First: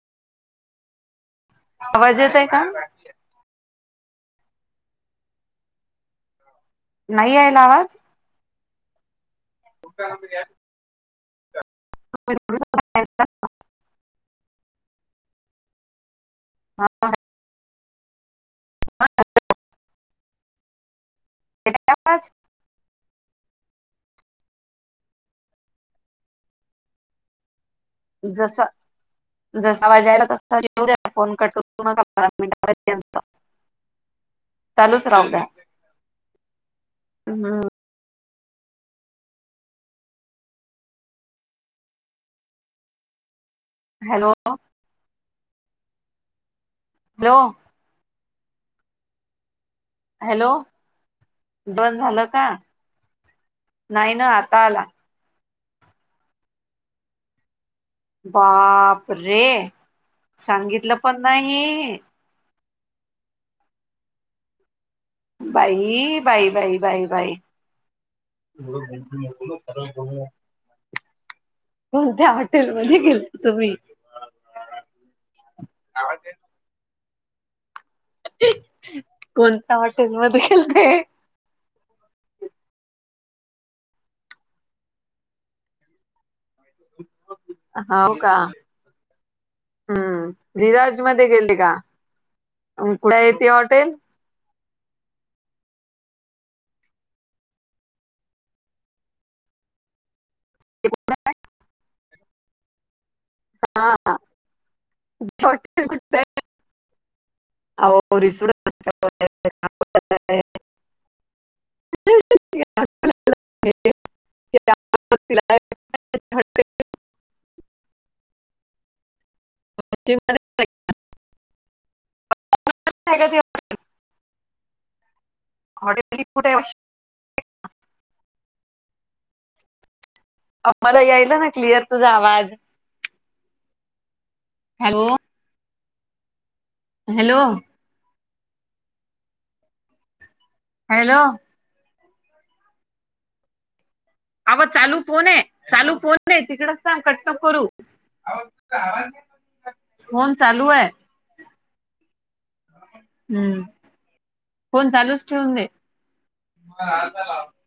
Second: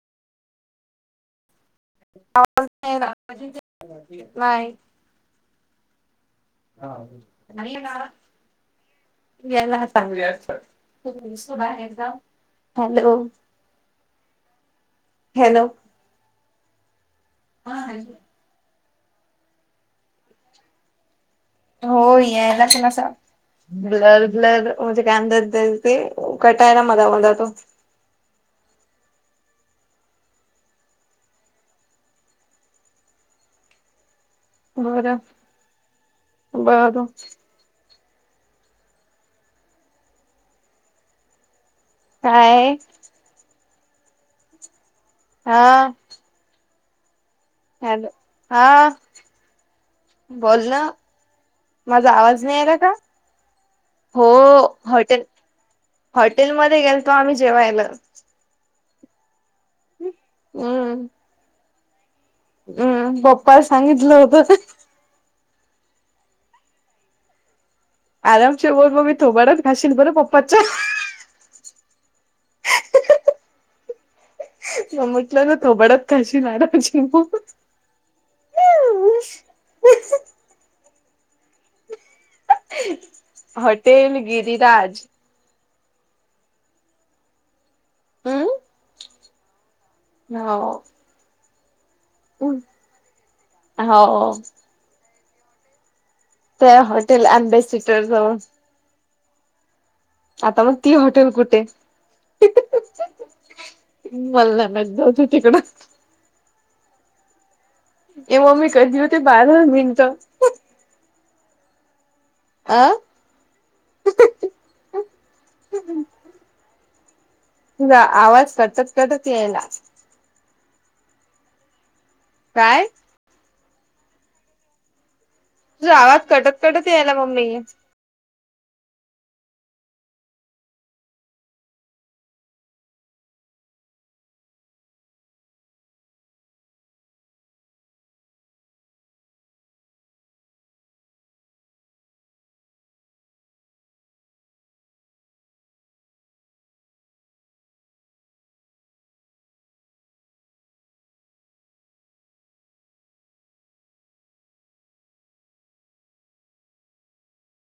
आवाज येत आहे का? नाही. नाही यायला आवाज यायला चांगली अस आहे. Hello hello. हां ह ह. हा. हो आवाज यायला पण असं. ब्लर ब्लर म्हजे काय अ दर द ते कटायला मजा आता तो जसं. जसा वाजायला त असता येऊ द्या फोन कट न मिनटपर्यंत होर द्या. बाद हा काय हॅलो. हा. हॅलो. हल हा. हॅलो बोल ना जेवण माझा झालं आवाज नाही आहेला का नाही ना आता आला हॉटेलमध्येध्ये गेलतो आम्ही जेवायला बाप रे सांगितलं हम्म पण नाही हम्म पप्पाला सांगितलं होत बाई बाई बाई बाय बाई आरामचे बोल म मी तथोबाडत घाशील बरं पप्पाच्या तुमच्या हॉटेलमध्येध्ये गेल तुम्ही म्हटलं ना तोबडत कशी मडा चिंकू कोणत्या हॉटेल मध्ये खेलतेय हॉटेल गिरीराज हो का हम्म हम्म हो. धराज गेली का कुठे येत हॉटेल हो ते हॉटेल अम्बेसिटर [unintelligible] जवळ आता मग ती हॉटेल कुठे मला नाही माहित जाऊदे तिकडं हॉटेल कुठे ए मम्मी कधी [unintelligible] होते [inaudible] आं [unintelligible] [inaudible] आवाज कट कट [unintelligible] येयला ति [unintelligible] [inaudible] काय ॉटे कुठे [unintelligible] [inaudible] ला मममी मला यायला ना क्लिअर तुझा आवाज हॅलो हॅलो हॅलो अवा चालू फोन आहे चालू फोन नाही तिकडेच कट् नको करू फोन चालू आहे हम्म फोण चालूच ठेवून दे हा आ [unintelligible] [inaudible]